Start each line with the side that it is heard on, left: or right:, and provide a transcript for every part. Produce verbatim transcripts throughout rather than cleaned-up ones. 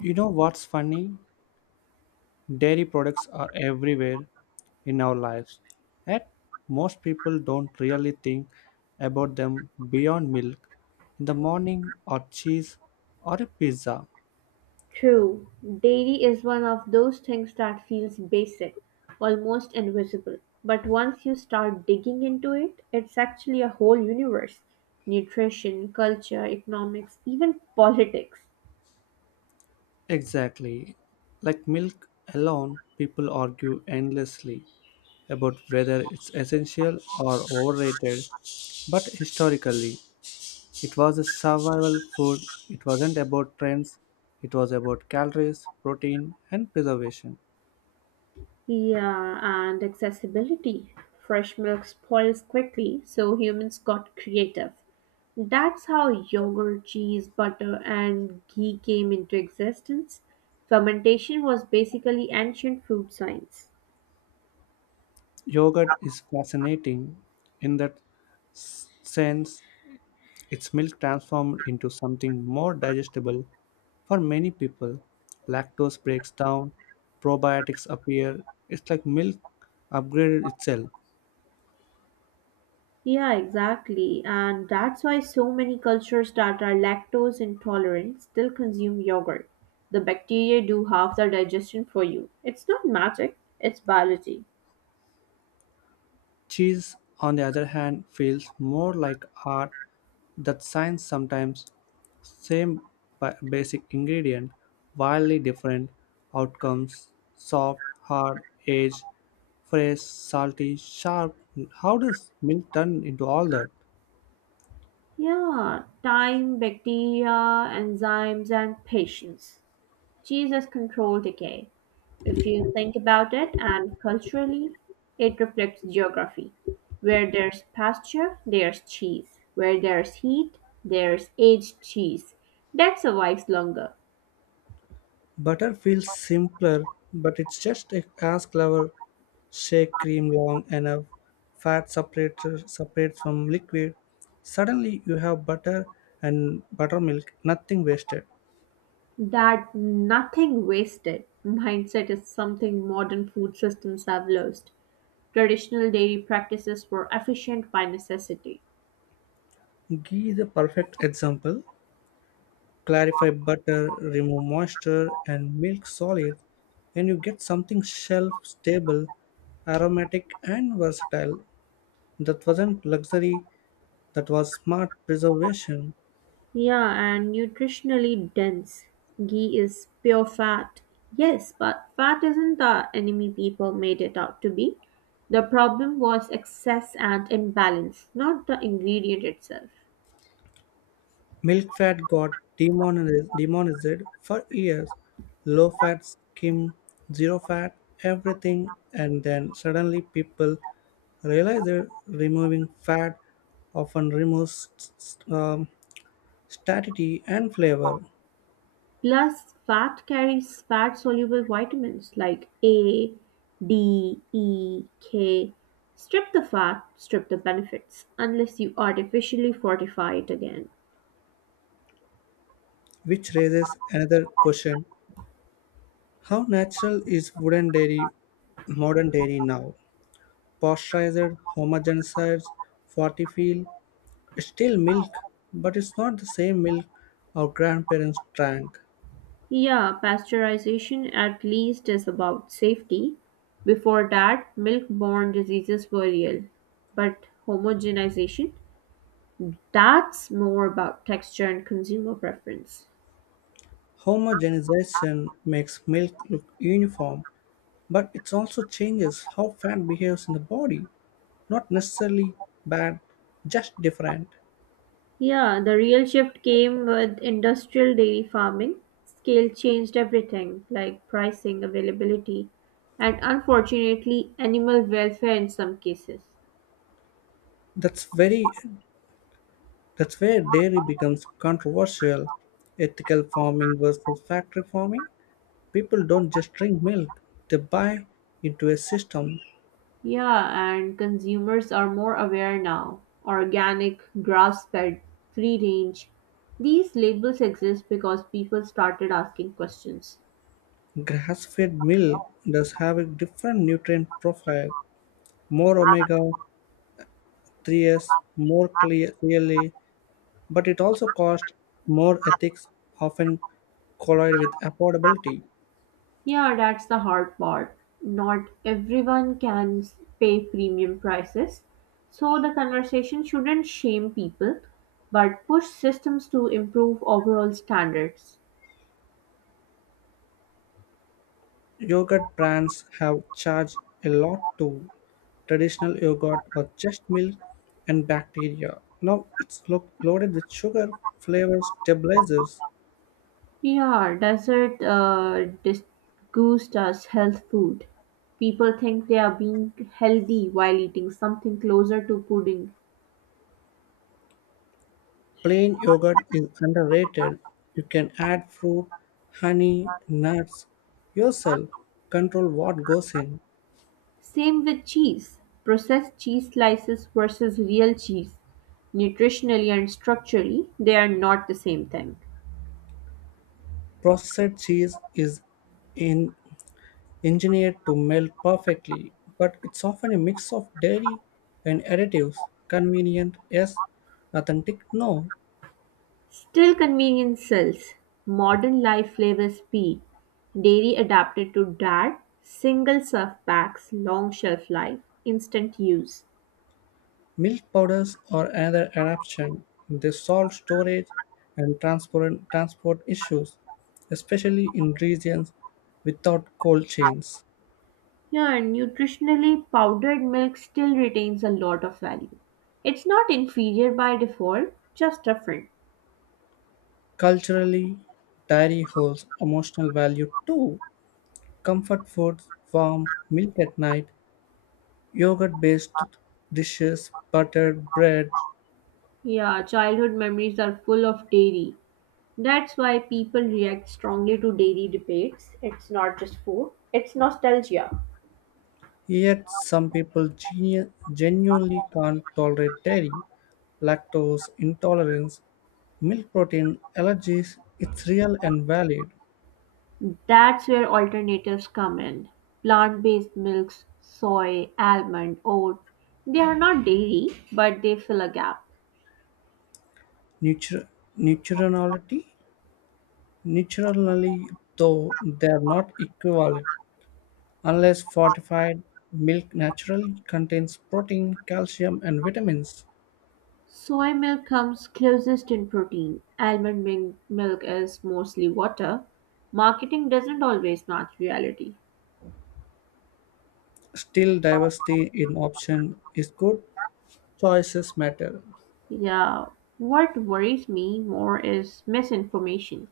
left: You know what's funny? Dairy products are everywhere in our lives. Yet most people don't really think about them beyond milk in the morning or cheese or a pizza.
right: True, dairy is one of those things that feels basic, almost invisible. But once you start digging into it, it's actually a whole universe nutrition, culture, economics, even politics.
left: Exactly. Like milk alone, people argue endlessly about whether it's essential or overrated. But historically, it was a survival food. It wasn't about trends. It was about calories, protein, and preservation.
right: Yeah, and accessibility. Fresh milk spoils quickly, so humans got creative. That's how yogurt, cheese, butter, and ghee came into existence. Fermentation was basically ancient food science.
left: Yogurt is fascinating in that s- sense. Its milk transformed into something more digestible for many people. Lactose breaks down, probiotics appear. It's like milk upgraded itself.
right: Yeah, exactly. And that's why so many cultures that are lactose intolerant still consume yogurt. The bacteria do half the digestion for you. It's not magic, it's biology.
left: Cheese, on the other hand, feels more like art that science sometimes. Same ba- basic ingredient, wildly different outcomes, soft, hard, aged, fresh, salty, sharp. How does milk turn into all that?
right: Yeah, time, bacteria, enzymes, and patience. Jesus controlled decay. If you think about it, and culturally, it reflects geography. Where there's pasture, there's cheese. Where there's heat, there's aged cheese. That survives longer.
left: Butter feels simpler, but it's just a- as clever. Shake cream long enough, fat separator separates from liquid. Suddenly you have butter and buttermilk, nothing wasted.
right: That nothing wasted mindset is something modern food systems have lost. Traditional dairy practices were efficient by necessity.
left: Ghee is a perfect example. Clarify butter, remove moisture and milk solid, and you get something shelf stable, aromatic and versatile. That wasn't luxury, that was smart preservation.
right: Yeah, and nutritionally dense. Ghee is pure fat. Yes, but fat isn't the enemy people made it out to be. The problem was excess and imbalance, not the ingredient itself.
left: Milk fat got demonized, demonized for years. Low fat skim, zero fat, everything, and then suddenly people realized that removing fat often removes s- s- um, statity and flavor,
right: Plus, fat carries fat soluble vitamins like A, D, E, K. Strip the fat, strip the benefits, unless you artificially fortify it again.
left: which raises another question: how natural is wooden dairy, modern dairy now? Pasteurized, homogenized, fortified, it's still milk, but it's not the same milk our grandparents drank.
right: Yeah, pasteurization at least is about safety. Before that, milk-borne diseases were real. But homogenization, that's more about texture and consumer preference.
left: Homogenization makes milk look uniform, but it also changes how fat behaves in the body. Not necessarily bad, just different.
right: Yeah, the real shift came with industrial dairy farming. Scale changed everything, like pricing, availability, and unfortunately, animal welfare in some cases.
left: That's very that's where dairy becomes controversial. Ethical farming versus factory farming. People don't just drink milk, they buy into a system.
right: Yeah, and consumers are more aware now. Organic, grass fed, free range. These labels exist because people started asking questions.
left: Grass fed milk does have a different nutrient profile, more omega threes, more clear, clearly, but it also costs more, ethics often collide with affordability.
right: Yeah, that's the hard part. Not everyone can s- pay premium prices. So the conversation shouldn't shame people, but push systems to improve overall standards.
left: Yogurt brands have charged a lot to traditional yogurt or just milk and bacteria. Now it's lo- loaded with sugar, flavor stabilizers.
right: Yeah, desert uh, disguised as health food. People think they are being healthy while eating something closer to pudding.
left: Plain yogurt is underrated. You can add fruit, honey, nuts yourself, control what goes in.
right: Same with cheese. Processed cheese slices versus real cheese. Nutritionally and structurally, they are not the same thing.
left: Processed cheese is in, engineered to melt perfectly, but it's often a mix of dairy and additives. Convenient, yes. Authentic, no.
right: Still, convenience sells. Modern life flavors speed. Dairy adapted to dad, single serve packs, long shelf life, instant use.
left: Milk powders or another adaptation. They solve storage and transport, transport issues, especially in regions without cold chains.
right: Yeah, and nutritionally, powdered milk still retains a lot of value. It's not inferior by default, just different.
left: Culturally, dairy holds emotional value too. Comfort foods, warm milk at night, yogurt based dishes, buttered bread,
right: Yeah, childhood memories are full of dairy. That's why people react strongly to dairy debates. It's not just food, it's nostalgia.
left: yet some people genu- genuinely can't tolerate dairy, lactose intolerance, milk protein allergies. It's real and valid.
right: That's where alternatives come in. Plant based milks, soy, almond, oat. They are not dairy, but they fill a gap.
left: Nutra- nutritionality, Nutritionally though they are not equivalent unless fortified, milk naturally contains protein, calcium, and vitamins.
right: Soy milk comes closest in protein, almond mil- milk is mostly water. Marketing doesn't always match reality.
left: Still, diversity in option is good. Choices matter.
right: Yeah, what worries me more is misinformation.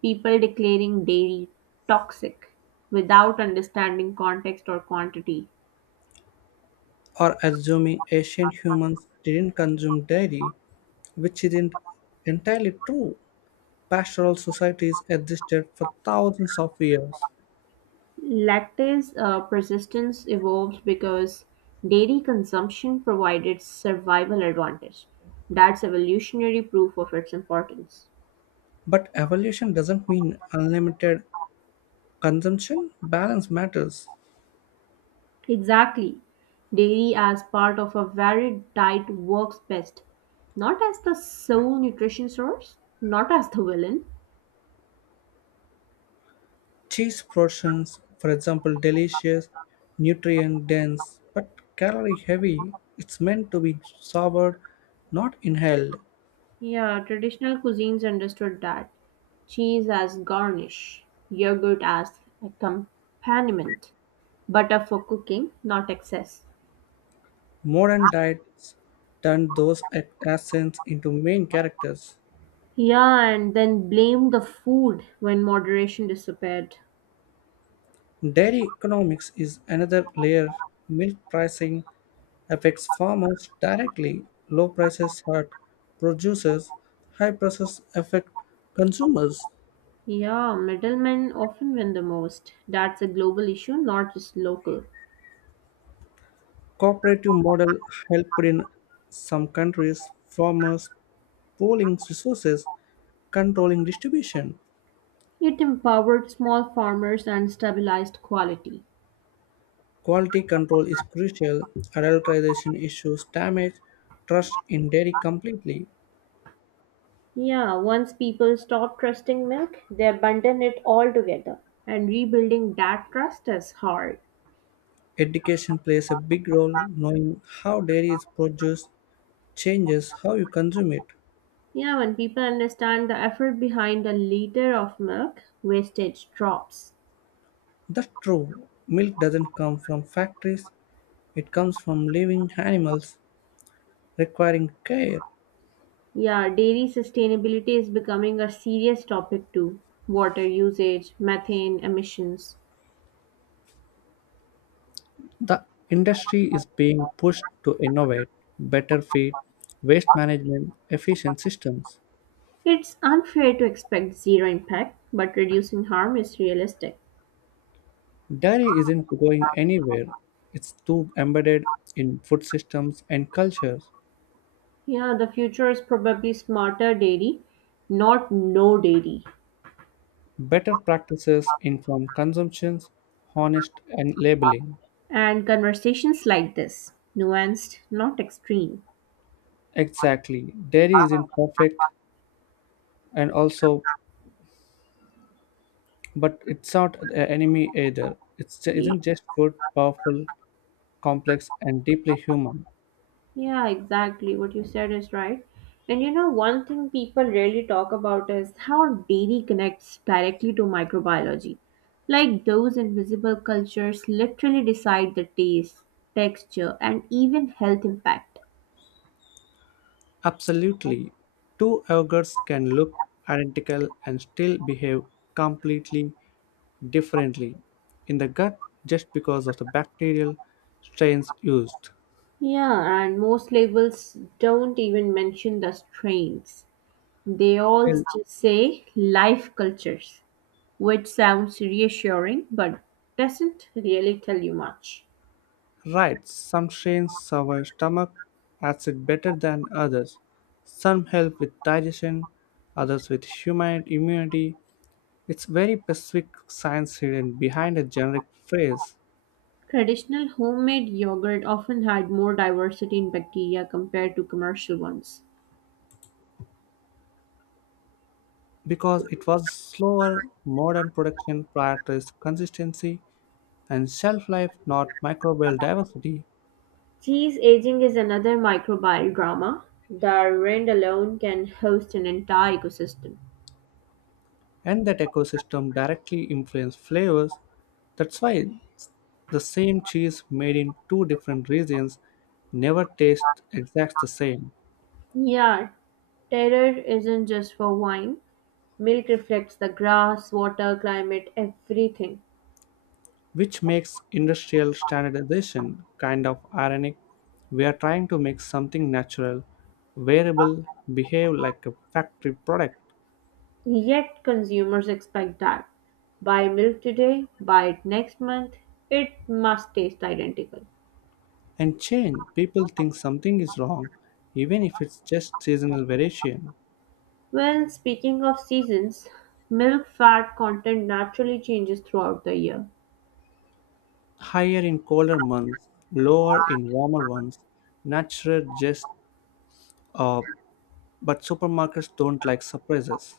right: People declaring dairy toxic without understanding context or quantity.
left: Or assuming ancient humans didn't consume dairy, which isn't entirely true. Pastoral societies existed for thousands of years.
right: Lactase uh, persistence evolved because dairy consumption provided survival advantage. That's evolutionary proof of its importance.
left: But evolution doesn't mean unlimited consumption, balance matters.
right: Exactly. Dairy as part of a varied diet works best, not as the sole nutrition source, not as the villain.
left: Cheese portions, for example, delicious, nutrient dense, but calorie heavy, it's meant to be savored, not inhaled.
right: Yeah, traditional cuisines understood that. Cheese as garnish, yogurt as accompaniment, butter for cooking, not excess.
left: Modern diets turn those ac- accents into main characters.
right: Yeah, and then blame the food when moderation disappeared.
left: Dairy economics is another layer. Milk pricing affects farmers directly. Low prices hurt producers, high prices affect consumers.
right: Yeah, middlemen often win the most. That's a global issue, not just local.
left: Cooperative model helped in some countries, farmers pooling resources, controlling distribution.
right: It empowered small farmers and stabilized quality.
left: Quality control is crucial. Adulteration issues damage trust in dairy completely.
right: Yeah, once people stop trusting milk, they abandon it altogether. And rebuilding that trust is hard.
left: Education plays a big role. Knowing how dairy is produced changes how you consume it.
right: Yeah, when people understand the effort behind a liter of milk, wastage drops.
left: That's true. Milk doesn't come from factories, it comes from living animals requiring care.
right: Yeah, dairy sustainability is becoming a serious topic too. Water usage, methane emissions.
left: The industry is being pushed to innovate, better feed, waste management, efficient systems.
right: It's unfair to expect zero impact, but reducing harm is realistic.
left: Dairy isn't going anywhere, it's too embedded in food systems and cultures.
right: Yeah, the future is probably smarter dairy, not no dairy.
left: Better practices, informed consumptions, honest and labeling.
right: And conversations like this, nuanced, not extreme.
left: Exactly. Dairy isn't perfect and also, but it's not the enemy either. It's ju-
right: Ye-
left: isn't just good, powerful, complex, and deeply human.
right: Yeah, exactly. What you said is right. And you know, one thing people rarely talk about is how dairy connects directly to microbiology. Like those invisible cultures literally decide the taste, texture, and even health impact.
left: Absolutely, two ogres can look identical and still behave completely differently in the gut just because of the bacterial strains used.
right: Yeah, and most labels don't even mention the strains. They all
left: Well,
right: just say life cultures, which sounds reassuring but doesn't really tell you much.
left: right, some strains survive stomach acid better than others. Some help with digestion, others with human immunity. It's very specific science hidden behind a generic phrase,
right: Traditional homemade yogurt often had more diversity in bacteria compared to commercial ones.
left: because it was slower, modern production prioritized consistency and shelf life, not microbial diversity,
right: Cheese aging is another microbial drama. The rind alone can host an entire ecosystem.
left: and that ecosystem directly influenced flavors. That's why the same cheese made in two different regions never tastes exactly the same.
right: Yeah, terror isn't just for wine. Milk reflects the grass, water, climate, everything.
left: Which makes industrial standardization kind of ironic. We are trying to make something natural, wearable, behave like a factory product,
right: Yet consumers expect that buy milk today, buy it next month, it must taste identical.
left: and change. People think something is wrong, even if it's just seasonal variation.
right: Well, speaking of seasons, milk fat content naturally changes throughout the year.
left: Higher in colder months, lower in warmer ones, natural, just uh, but supermarkets don't like surprises.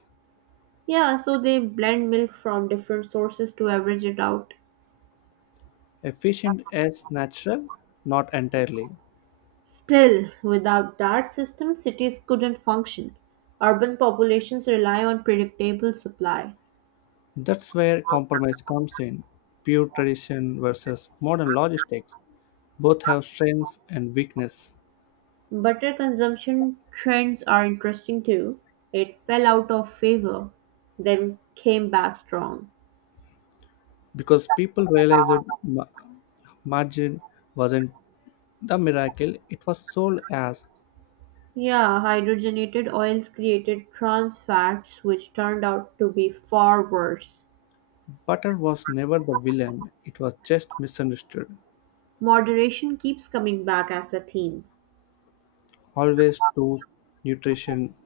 right: Yeah, so they blend milk from different sources to average it out.
left: Efficient as natural, not entirely.
right: Still, without that system, cities couldn't function. Urban populations rely on predictable supply.
left: That's where compromise comes in. Pure tradition versus modern logistics. Both have strengths and weakness,
right: Butter consumption trends are interesting too. It fell out of favor, then came back strong.
left: because people realized that ma- margin wasn't the miracle it was sold as.
right: Yeah, hydrogenated oils created trans fats, which turned out to be far worse.
left: Butter was never the villain, it was just misunderstood.
right: Moderation keeps coming back as a theme.
left: Always to nutrition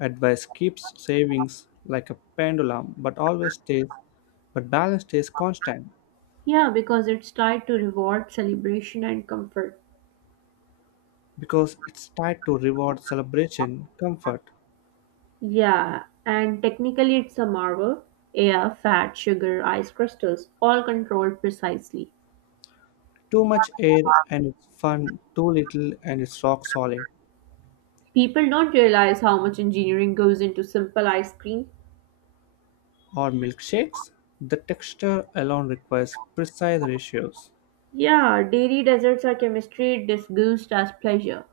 left: advice keeps savings like a pendulum, but always stays, but balance stays constant,
right: Yeah, because it's tied to reward, celebration, and comfort.
left: because it's tied to reward, celebration, comfort.
right: Yeah, and technically it's a marvel. Air, fat, sugar, ice crystals, all controlled precisely.
left: Too much air and it's fun, too little and it's rock solid.
right: People don't realize how much engineering goes into simple ice cream.
left: Or milkshakes, the texture alone requires precise ratios.
right: Yeah, dairy desserts are chemistry disguised as pleasure.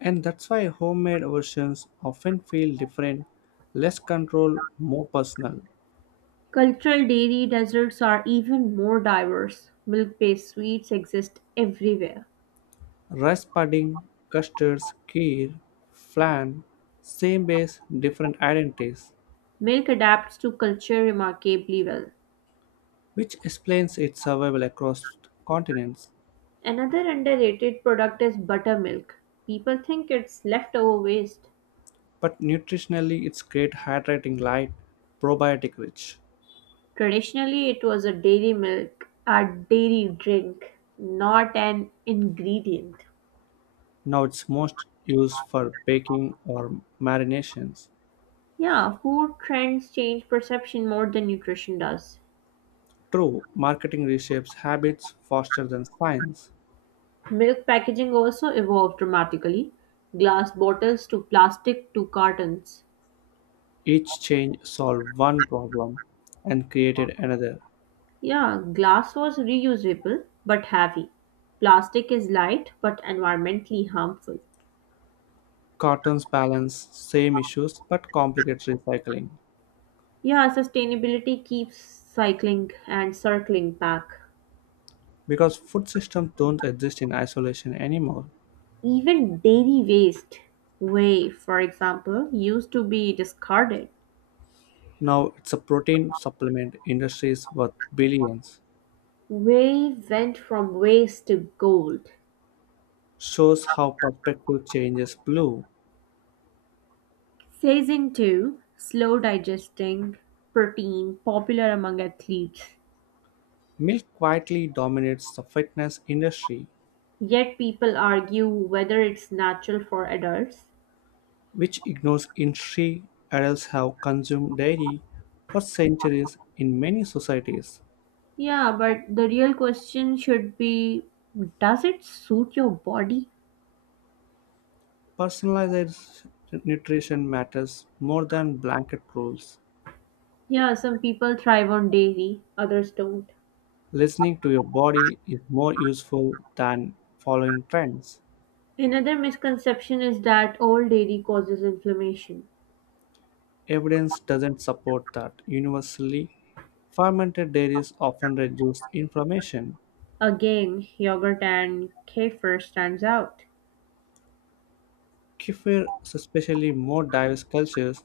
left: And that's why homemade versions often feel different, less controlled, more personal.
right: Cultural dairy desserts are even more diverse. Milk based sweets exist everywhere.
left: Rice pudding, custards, kheer, flan, same base, different identities,
right: Milk adapts to culture remarkably well.
left: which explains its survival across continents.
right: Another underrated product is buttermilk. People think it's leftover waste.
left: But nutritionally, it's great, hydrating, light, probiotic rich.
right: Traditionally, it was a dairy milk, a dairy drink, not an ingredient.
left: Now it's most used for baking or marinations.
right: Yeah, food trends change perception more than nutrition does.
left: True, marketing reshapes habits faster than science.
right: Milk packaging also evolved dramatically. Glass bottles to plastic to cartons.
left: Each change solved one problem and created another.
right: Yeah, glass was reusable but heavy. Plastic is light but environmentally harmful.
left: Cartoons balance same issues but complicate recycling,
right: Yeah, sustainability keeps cycling and circling back.
left: because food systems don't exist in isolation anymore.
right: Even dairy waste, whey, for example, used to be discarded.
left: Now it's a protein supplement industries worth billions.
right: Whey went from waste to gold.
left: Shows how perspective changes blue.
right: Phasing two, slow digesting protein popular among athletes.
left: Milk quietly dominates the fitness industry,
right: Yet people argue whether it's natural for adults.
left: which ignores industry, adults have consumed dairy for centuries in many societies.
right: Yeah, but the real question should be does it suit your body?
left: Personalized nutrition matters more than blanket rules.
right: Yeah, some people thrive on dairy, others don't.
left: Listening to your body is more useful than following trends.
right: Another misconception is that all dairy causes inflammation.
left: Evidence doesn't support that universally. Fermented dairies often reduce inflammation.
right: Again, yogurt and kefir stands out.
left: Kefir, especially more diverse cultures,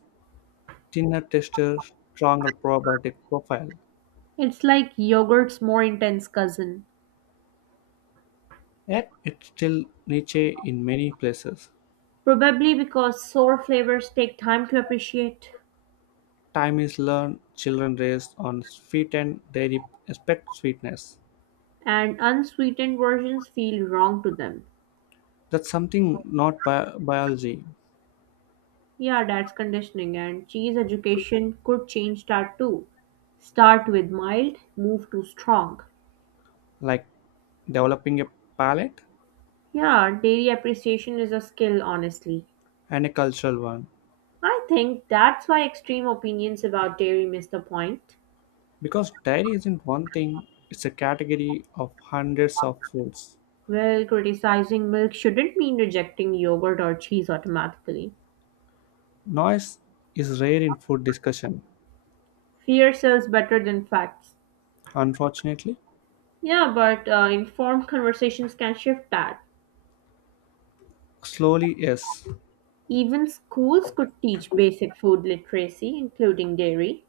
left: thinner texture, stronger probiotic profile.
right: It's like yogurt's more intense cousin.
left: Yet it's still niche in many places.
right: Probably because sour flavors take time to appreciate,
left: Time is learned, children raised on sweet and dairy expect sweetness.
right: and unsweetened versions feel wrong to them.
left: That's something not bi- biology,
right: Yeah, that's conditioning, and cheese education could change that too. Start with mild, move to strong.
left: like developing a palate,
right: Yeah, dairy appreciation is a skill, honestly.
left: and a cultural one.
right: I think that's why extreme opinions about dairy miss the point.
left: Because dairy isn't one thing, it's a category of hundreds of foods.
right: Well, criticizing milk shouldn't mean rejecting yogurt or cheese automatically.
left: Noise is rare in food discussion,
right: Fear sells better than facts.
left: unfortunately.
right: Yeah, but uh, informed conversations can shift that.
left: Slowly, yes.
right: Even schools could teach basic food literacy, including dairy,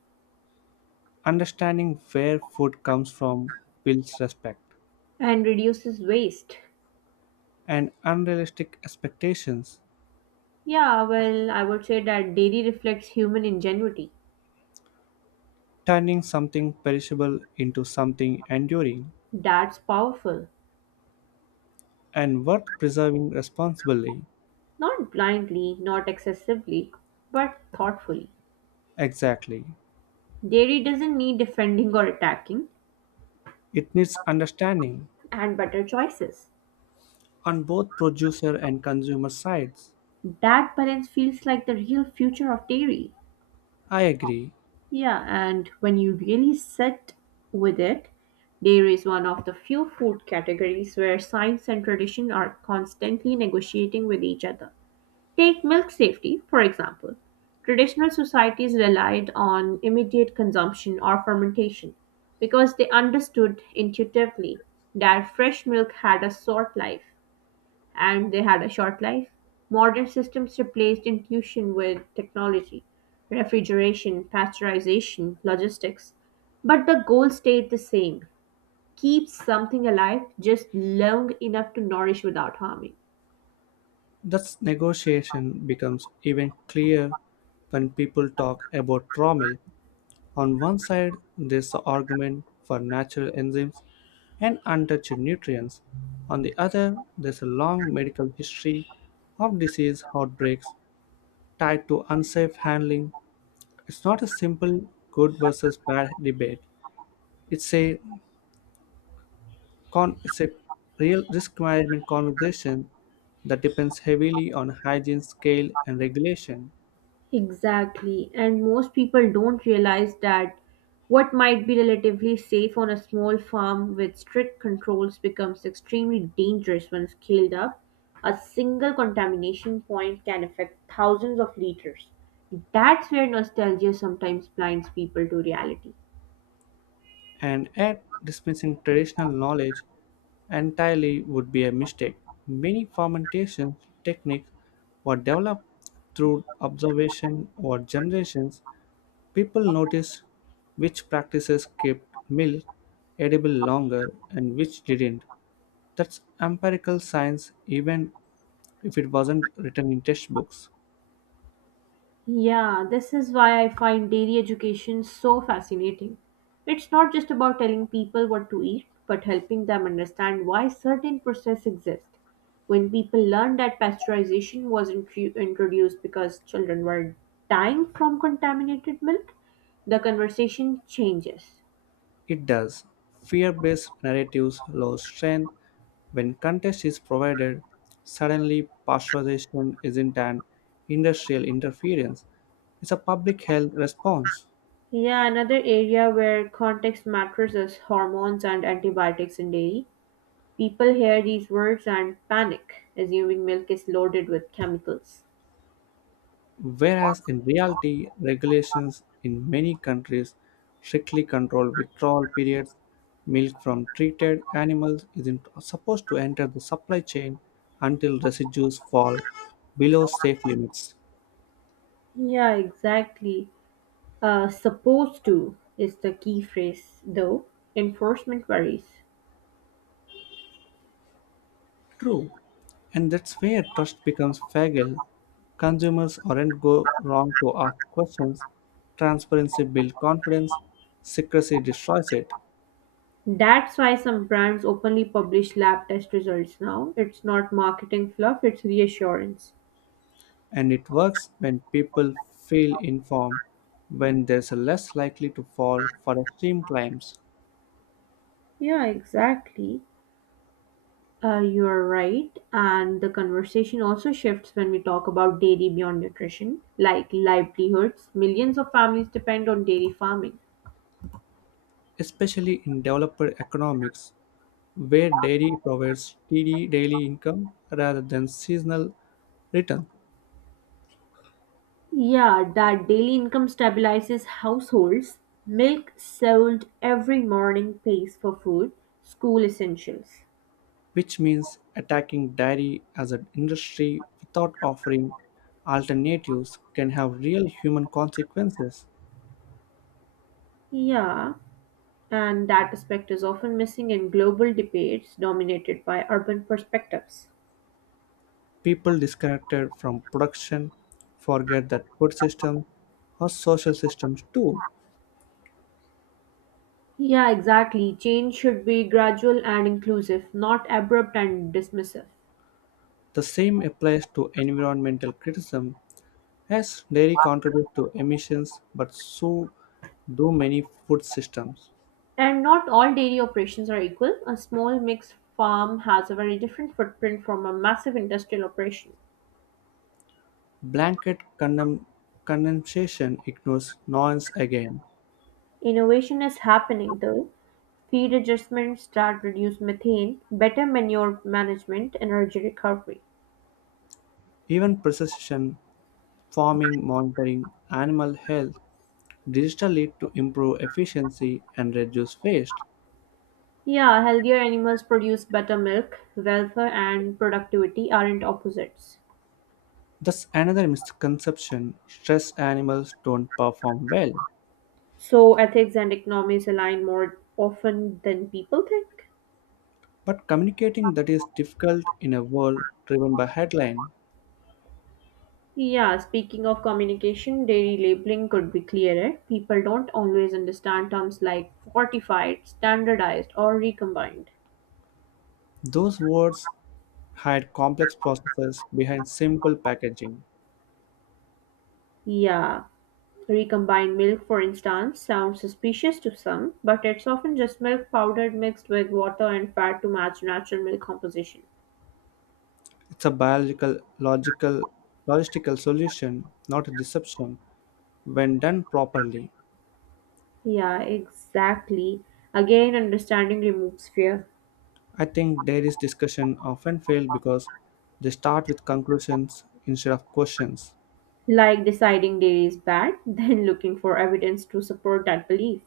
left: Understanding where food comes from builds respect,
right: and reduces waste.
left: and unrealistic expectations,
right: Yeah, well, I would say that dairy reflects human ingenuity.
left: turning something perishable into something enduring
right: That's powerful.
left: and worth preserving responsibly.
right: Not blindly, not excessively, but thoughtfully.
left: Exactly.
right: Dairy doesn't need defending or attacking,
left: It needs understanding
right: and better choices.
left: on both producer and consumer sides.
right: That balance feels like the real future of dairy.
left: I agree.
right: Yeah, and when you really sit with it, dairy is one of the few food categories where science and tradition are constantly negotiating with each other. Take milk safety, for example. Traditional societies relied on immediate consumption or fermentation because they understood intuitively that fresh milk had a short life and they had a short life. Modern systems replaced intuition with technology, refrigeration, pasteurization, logistics. But the goal stayed the same keep something alive just long enough to nourish without harming.
left: Thus, negotiation becomes even clearer when people talk about raw milk. On one side, there's the argument for natural enzymes and untouched nutrients. On the other, there's a long medical history of disease outbreaks tied to unsafe handling. It's not a simple good versus bad debate. It's a con- it's a real risk management conversation that depends heavily on hygiene, scale, and regulation.
right: Exactly. And most people don't realize that what might be relatively safe on a small farm with strict controls becomes extremely dangerous when scaled up. A single contamination point can affect thousands of liters. That's where nostalgia sometimes blinds people to reality.
left: And yet dismissing traditional knowledge entirely would be a mistake. Many fermentation techniques were developed through observation over generations. People noticed which practices kept milk edible longer and which didn't. That's empirical science, even if it wasn't written in textbooks.
right: Yeah, this is why I find dairy education so fascinating. It's not just about telling people what to eat, but helping them understand why certain processes exist. When people learn that pasteurization was intru- introduced because children were dying from contaminated milk, the conversation changes.
left: It does. Fear based narratives lose strength when context is provided. Suddenly, pasteurization isn't an industrial interference, it's a public health response.
right: Yeah, another area where context matters is hormones and antibiotics in dairy. People hear these words and panic, assuming milk is loaded with chemicals.
left: Whereas in reality, regulations in many countries strictly control withdrawal periods. Milk from treated animals isn't supposed to enter the supply chain until residues fall below safe limits.
right: Yeah, exactly. Uh, supposed to is the key phrase, though. Enforcement varies.
left: True, and that's where trust becomes fragile. Consumers aren't go wrong to ask questions. Transparency builds confidence, secrecy destroys it,
right: That's why some brands openly publish lab test results now. It's not marketing fluff, it's reassurance.
left: and it works when people feel informed, when they're less likely to fall for extreme claims,
right: Yeah, exactly. Uh, you're right. And the conversation also shifts when we talk about dairy beyond nutrition, like livelihoods. Millions of families depend on dairy farming.
left: especially in developed economics, where dairy provides steady daily income rather than seasonal return.
right: Yeah, that daily income stabilizes households. Milk sold every morning pays for food, school essentials.
left: Which means attacking dairy as an industry without offering alternatives can have real human consequences.
right: Yeah, and that aspect is often missing in global debates dominated by urban perspectives.
left: People disconnected from production forget that food systems are social systems too.
right: Yeah, exactly. Change should be gradual and inclusive, not abrupt and dismissive.
left: The same applies to environmental criticism, as dairy contributes to emissions but so do many food systems.
right: And not all dairy operations are equal. A small mixed farm has a very different footprint from a massive industrial operation.
left: Blanket condemn- condemnation ignores nuance again.
right: Innovation is happening though, feed adjustments that reduce methane, better manure management, energy recovery.
left: Even precision farming, monitoring animal health digitally to improve efficiency and reduce waste.
right: Yeah, healthier animals produce better milk, welfare, and productivity aren't opposites.
left: That's another misconception. Stressed animals don't perform well.
right: So, ethics and economics align more often than people think.
left: But communicating that is difficult in a world driven by headline.
right: Yeah, speaking of communication, dairy labeling could be clearer. People don't always understand terms like fortified, standardized, or recombined.
left: Those words hide complex processes behind simple packaging.
right: Yeah, recombined milk, for instance, sounds suspicious to some, but it's often just milk powdered mixed with water and fat to match natural milk composition.
left: It's a biological, logical, logistical solution, not a deception, when done properly.
right: Yeah, exactly. Again, understanding removes fear.
left: I think dairy's discussion often fail because they start with conclusions instead of questions.
right: Like deciding dairy is bad, then looking for evidence to support that belief.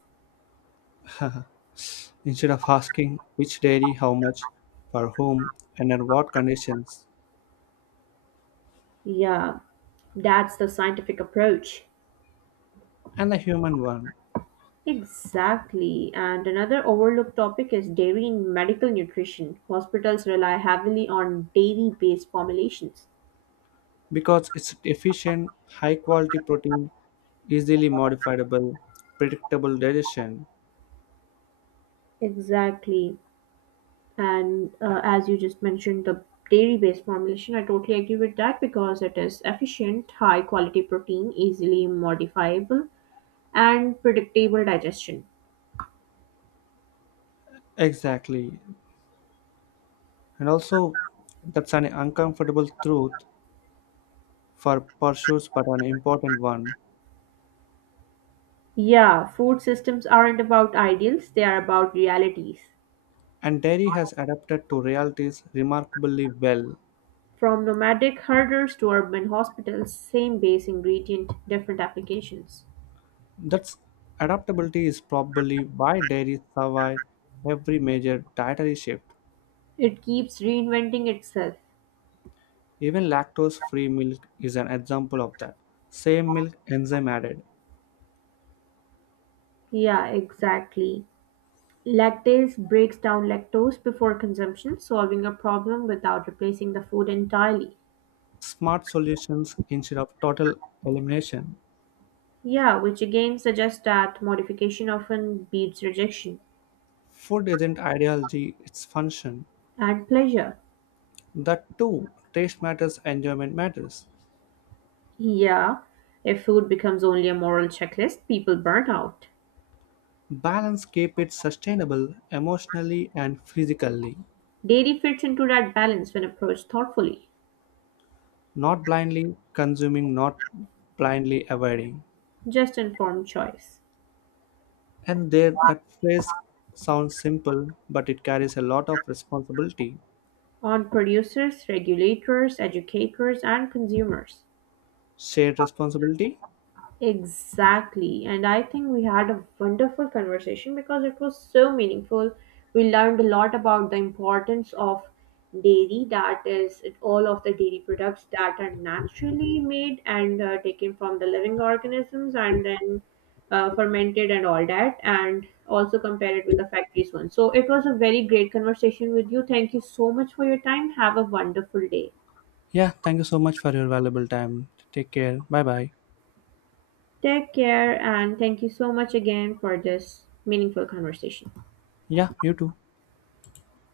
left: Instead of asking which dairy, how much, for whom, and under what conditions,
right: Yeah, that's the scientific approach.
left: and the human one,
right: Exactly. And another overlooked topic is dairy in medical nutrition. Hospitals rely heavily on dairy based formulations.
left: because it's efficient, high quality protein, easily modifiable, predictable digestion.
right: Exactly. And uh, as you just mentioned, the dairy based formulation, I totally agree with that because it is efficient, high quality protein, easily modifiable, and predictable digestion.
left: Exactly. And also, that's an uncomfortable truth for pursuits, but an important one.
right: Yeah, food systems aren't about ideals, they are about realities.
left: And dairy has adapted to realities remarkably well.
right: From nomadic herders to urban hospitals, same base ingredient, different applications.
left: That's adaptability is probably why dairy survived every major dietary shift.
right: It keeps reinventing itself.
left: Even lactose-free milk is an example of that. Same milk, enzyme added.
right: Yeah, exactly. Lactase breaks down lactose before consumption, solving a problem without replacing the food entirely.
left: Smart solutions instead of total elimination.
right: Yeah, which again suggests that modification often beats rejection
left: Food isn't ideology, it's function.
right: and pleasure.
left: That too, taste matters, enjoyment matters.
right: Yeah, if food becomes only a moral checklist, people burn out.
left: Balance keep it sustainable emotionally and physically,
right: Dairy fits into that balance when approached thoughtfully,
left: not blindly consuming, not blindly avoiding.
right: just informed choice
left: And there, that phrase sounds simple, but it carries a lot of responsibility.
right: on producers, regulators, educators, and consumers.
left: Shared responsibility?
right: Exactly. And I think we had a wonderful conversation because it was so meaningful. We learned a lot about the importance of dairy, that is, it- all of the dairy products that are naturally made and uh, taken from the living organisms and then uh, fermented and all that, and also compare it with the factories one. So it was a very great conversation with you. Thank you so much for your time. Have a wonderful day.
left: Yeah, thank you so much for your valuable time. Take care. Bye bye.
right: Take care, and thank you so much again for this meaningful conversation.
left: Yeah, you too.